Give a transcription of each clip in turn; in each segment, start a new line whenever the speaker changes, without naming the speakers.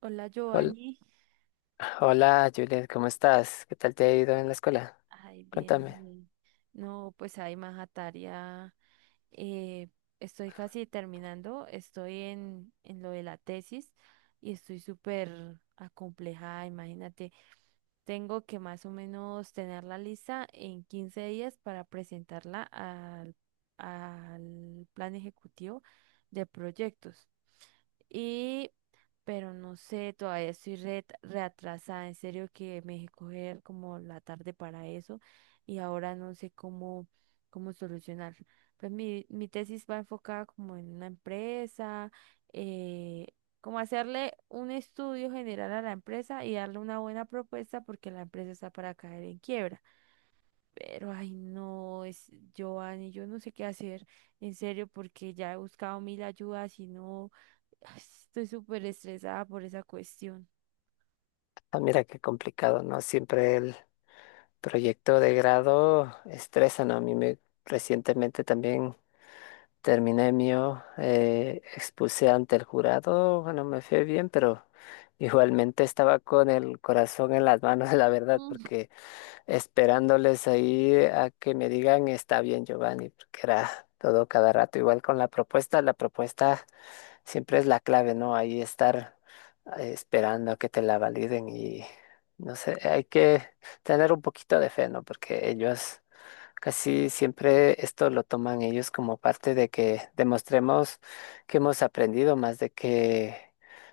Hola,
Hol-
Giovanni.
Hola, Juliet, ¿cómo estás? ¿Qué tal te ha ido en la escuela?
Ay, bien,
Cuéntame.
bien. No, pues hay más tarea. eh, estoy casi terminando, estoy en lo de la tesis y estoy súper acomplejada, imagínate. Tengo que más o menos tener la lista en 15 días para presentarla al plan ejecutivo de proyectos. Y, pero no sé, todavía estoy reatrasada. En serio que me dejé coger como la tarde para eso y ahora no sé cómo solucionar. Pues mi tesis va enfocada como en una empresa, eh, como hacerle un estudio general a la empresa y darle una buena propuesta porque la empresa está para caer en quiebra. Pero ay no, es Giovanni, yo no sé qué hacer, en serio, porque ya he buscado mil ayudas y no. Ay, estoy súper estresada por esa cuestión.
Ah, mira qué complicado, ¿no? Siempre el proyecto de grado estresa, ¿no? A mí me recientemente también terminé mío, expuse ante el jurado, bueno, me fue bien, pero igualmente estaba con el corazón en las manos, la verdad,
Mm.
porque esperándoles ahí a que me digan está bien, Giovanni, porque era todo cada rato, igual con la propuesta, la propuesta. Siempre es la clave, ¿no? Ahí estar esperando a que te la validen y no sé, hay que tener un poquito de fe, ¿no? Porque ellos casi siempre esto lo toman ellos como parte de que demostremos que hemos aprendido más de que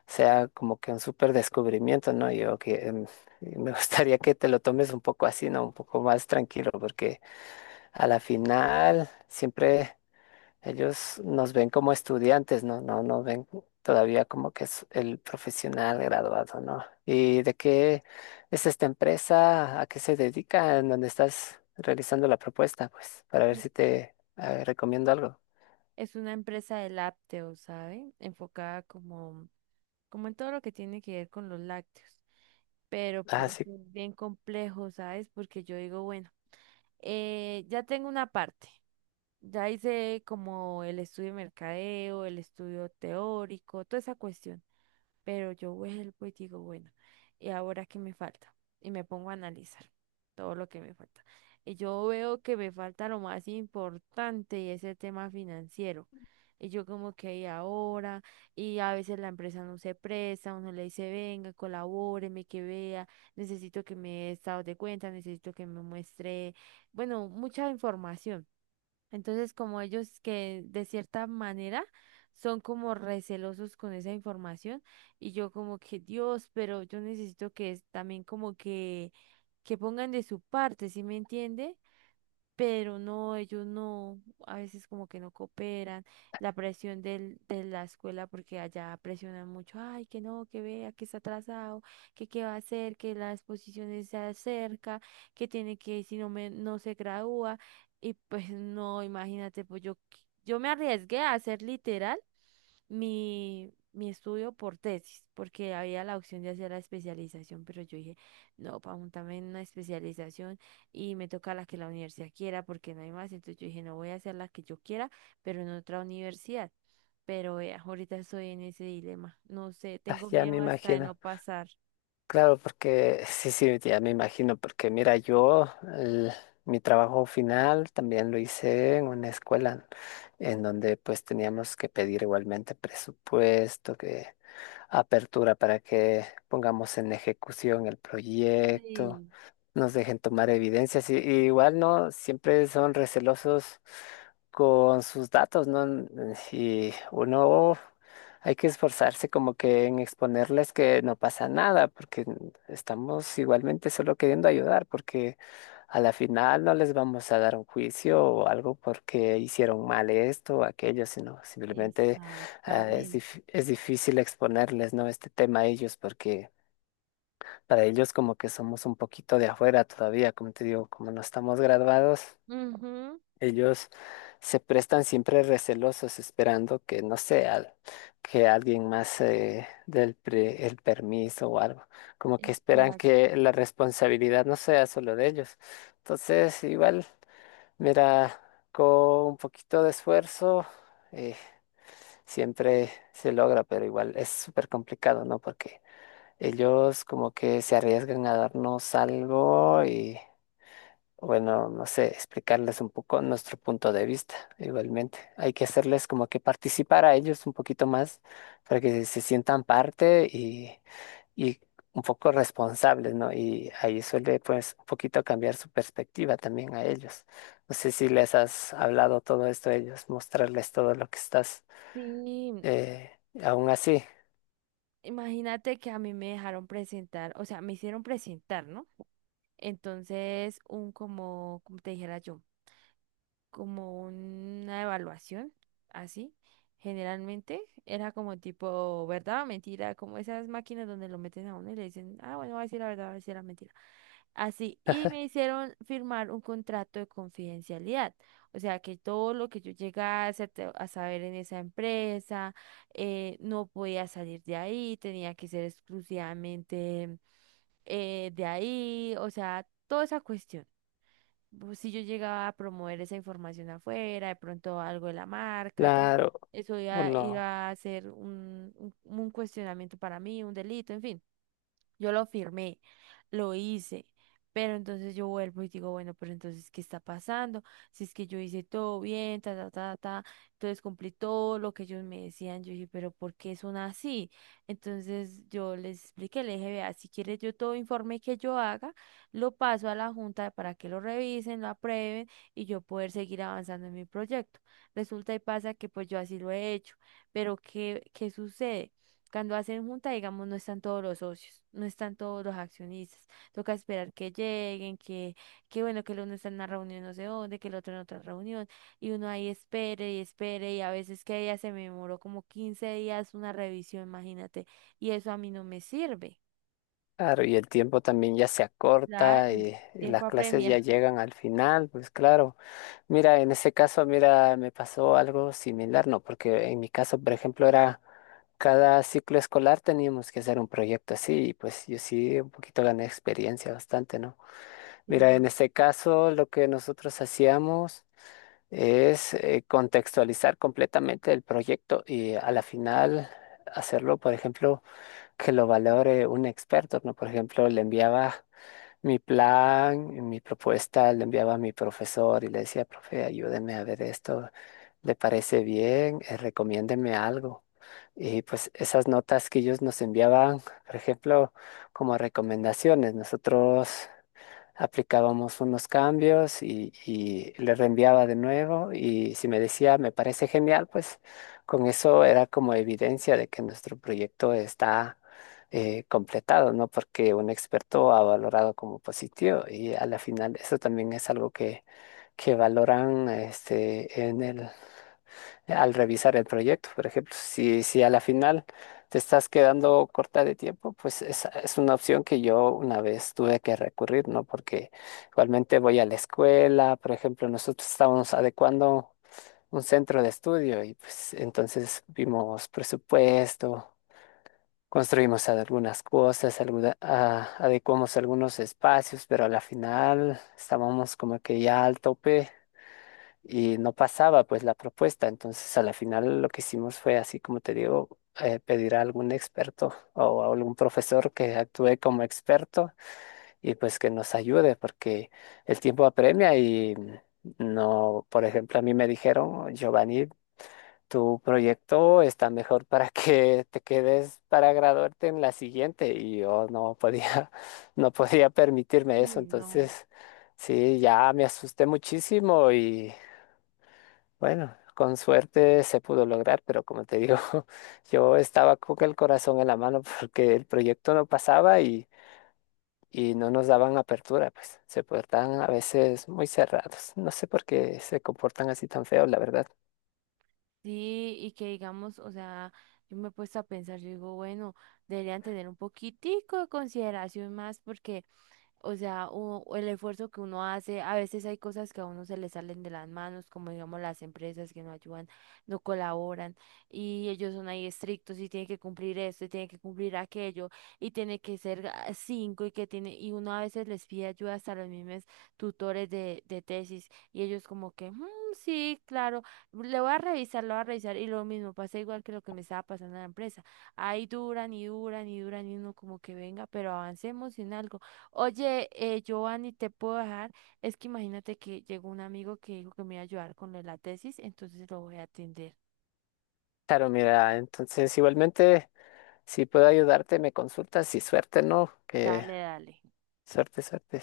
sea como que un súper descubrimiento, ¿no? Yo que me gustaría que te lo tomes un poco así, ¿no? Un poco más tranquilo, porque a la final siempre. Ellos nos ven como estudiantes, ¿no? No ven todavía como que es el profesional graduado, ¿no? ¿Y de qué es esta empresa? ¿A qué se dedica? ¿En dónde estás realizando la propuesta? Pues para ver
Es
si te recomiendo algo.
es una empresa de lácteos, ¿sabe? Enfocada como en todo lo que tiene que ver con los lácteos. Pero
Ah,
pues
sí,
es bien complejo, ¿sabes? Porque yo digo, bueno, ya tengo una parte. Ya hice como el estudio de mercadeo, el estudio teórico, toda esa cuestión. Pero yo vuelvo y digo, bueno, ¿y ahora qué me falta? Y me pongo a analizar todo lo que me falta. Y yo veo que me falta lo más importante y ese tema financiero. Y yo como que ¿y ahora, y a veces la empresa no se presta, uno le dice, venga, colabóreme, que vea, necesito que me dé estado de cuenta, necesito que me muestre, bueno, mucha información. Entonces, como ellos que de cierta manera son como recelosos con esa información y yo como que Dios, pero yo necesito que también como que pongan de su parte, ¿sí me entiende? Pero no, ellos no, a veces como que no cooperan, la presión de la escuela, porque allá presionan mucho, ay, que no, que vea, que está atrasado, que qué va a hacer, que la exposición se acerca, que tiene que, si no se gradúa, y pues no, imagínate, pues yo, yo me arriesgué a hacer literal mi estudio por tesis, porque había la opción de hacer la especialización, pero yo dije, no, para montarme en una especialización y me toca la que la universidad quiera, porque no hay más. Entonces yo dije, no voy a hacer la que yo quiera, pero en otra universidad. Pero vea, ahorita estoy en ese dilema. No sé,
ah,
tengo
ya me
miedo hasta de no
imagino.
pasar.
Claro, porque sí, sí, ya me imagino, porque mira, yo el- mi trabajo final también lo hice en una escuela en donde pues teníamos que pedir igualmente presupuesto, apertura para que pongamos en ejecución el proyecto,
Sí,
nos dejen tomar evidencias y igual no, siempre son recelosos con sus datos, ¿no? Mm, y uno hay que esforzarse como que en exponerles que no pasa nada, porque estamos igualmente solo queriendo ayudar, porque a la final no les vamos a dar un juicio o algo porque hicieron mal esto o aquello, sino simplemente. Ah,
exactamente.
es difícil exponerles, ¿no? Este tema a ellos porque para ellos como que somos un poquito de afuera todavía, como te digo, como no estamos graduados,
Ujú.
ellos se prestan siempre recelosos esperando que, no sé, que alguien más el permiso o algo, como que esperan
Exacto.
que la responsabilidad no sea solo de ellos. Entonces, igual, mira, con un poquito de esfuerzo. eh, Siempre se logra, pero igual es súper complicado, ¿no? Porque ellos como que se arriesgan a darnos algo y, bueno, no sé, explicarles un poco nuestro punto de vista, igualmente. Hay que hacerles como que participar a ellos un poquito más para que se sientan parte y un poco responsables, ¿no? Y ahí suele pues un poquito cambiar su perspectiva también a ellos. No sé si les has hablado todo esto a ellos, mostrarles todo lo que estás
Sí,
eh, aún así,
imagínate que a mí me dejaron presentar, o sea, me hicieron presentar, ¿no? Entonces, un como te dijera yo, como una evaluación, así, generalmente era como tipo verdad o mentira, como esas máquinas donde lo meten a uno y le dicen, ah, bueno, va a decir la verdad, va a decir la mentira. Así, y me hicieron firmar un contrato de confidencialidad. O sea, que todo lo que yo llegase a a saber en esa empresa, no podía salir de ahí, tenía que ser exclusivamente de ahí, o sea, toda esa cuestión pues, si yo llegaba a promover esa información afuera, de pronto algo de la marca, todo,
claro,
eso iba,
uno,
iba a ser un cuestionamiento para mí, un delito, en fin. Yo lo firmé, lo hice, pero entonces yo vuelvo y digo, bueno, pero entonces, ¿qué está pasando? Si es que yo hice todo bien, ta, ta, ta, ta, entonces cumplí todo lo que ellos me decían, yo dije, pero ¿por qué son así? Entonces yo les expliqué, le dije, vea, si quieres yo todo informe que yo haga, lo paso a la junta para que lo revisen, lo aprueben y yo poder seguir avanzando en mi proyecto. Resulta y pasa que pues yo así lo he hecho, pero ¿qué sucede? Cuando hacen junta, digamos, no están todos los socios, no están todos los accionistas. Toca esperar que lleguen, que bueno, que el uno está en una reunión no sé dónde, que el otro en otra reunión, y uno ahí espere y espere, y a veces que ella se me demoró como 15 días una revisión, imagínate, y eso a mí no me sirve.
claro, y el tiempo también ya se
Claro,
acorta
el
y las
tiempo
clases ya
apremia.
llegan al final, pues claro, mira, en ese caso, mira, me pasó algo similar, ¿no? Porque en mi caso, por ejemplo, era cada ciclo escolar teníamos que hacer un proyecto así, y pues yo sí un poquito gané experiencia bastante, ¿no? Mira, en
Sí.
este caso, lo que nosotros hacíamos es contextualizar completamente el proyecto y a la final hacerlo, por ejemplo, que lo valore un experto, ¿no? Por ejemplo, le enviaba mi plan, mi propuesta, le enviaba a mi profesor y le decía, profe, ayúdeme a ver esto, ¿le parece bien? Recomiéndeme algo. Y pues esas notas que ellos nos enviaban, por ejemplo, como recomendaciones, nosotros aplicábamos unos cambios y le reenviaba de nuevo y si me decía, me parece genial, pues con eso era como evidencia de que nuestro proyecto está completado, ¿no? Porque un experto ha valorado como positivo y a la final eso también es algo que valoran este, en el al revisar el proyecto. Por ejemplo, si a la final te estás quedando corta de tiempo, pues esa es una opción que yo una vez tuve que recurrir, ¿no? Porque igualmente voy a la escuela, por ejemplo, nosotros estábamos adecuando un centro de estudio y pues entonces vimos presupuesto. Construimos algunas cosas, adecuamos algunos espacios, pero a la final estábamos como que ya al tope y no pasaba pues la propuesta. Entonces a la final lo que hicimos fue así como te digo, pedir a algún experto o a algún profesor que actúe como experto y pues que nos ayude porque el tiempo apremia y no, por ejemplo, a mí me dijeron, Giovanni, tu proyecto está mejor para que te quedes para graduarte en la siguiente y yo no podía, no podía permitirme eso,
Uy, no.
entonces sí, ya me asusté muchísimo y bueno, con suerte se pudo lograr, pero como te digo, yo estaba con el corazón en la mano porque el proyecto no pasaba y no nos daban apertura, pues se portaban a veces muy cerrados. No sé por qué se comportan así tan feos, la verdad.
Sí, y que digamos, o sea, yo me he puesto a pensar, yo digo, bueno, deberían tener un poquitico de consideración más porque o sea, o el esfuerzo que uno hace, a veces hay cosas que a uno se le salen de las manos, como digamos las empresas que no ayudan, no colaboran, y ellos son ahí estrictos y tienen que cumplir esto y tienen que cumplir aquello, y tiene que ser cinco y que tiene, y uno a veces les pide ayuda hasta a los mismos tutores de tesis, y ellos como que, "Mm, sí, claro, le voy a revisar, lo voy a revisar", y lo mismo pasa igual que lo que me estaba pasando en la empresa. Ahí duran y duran y duran, y uno como que venga, pero avancemos en algo. Oye, Giovanni, ¿te puedo dejar? Es que imagínate que llegó un amigo que dijo que me iba a ayudar con lo de la tesis, entonces lo voy a atender.
Claro, mira, entonces igualmente, si puedo ayudarte, me consultas y suerte, ¿no? Que
Dale, dale.
suerte, suerte.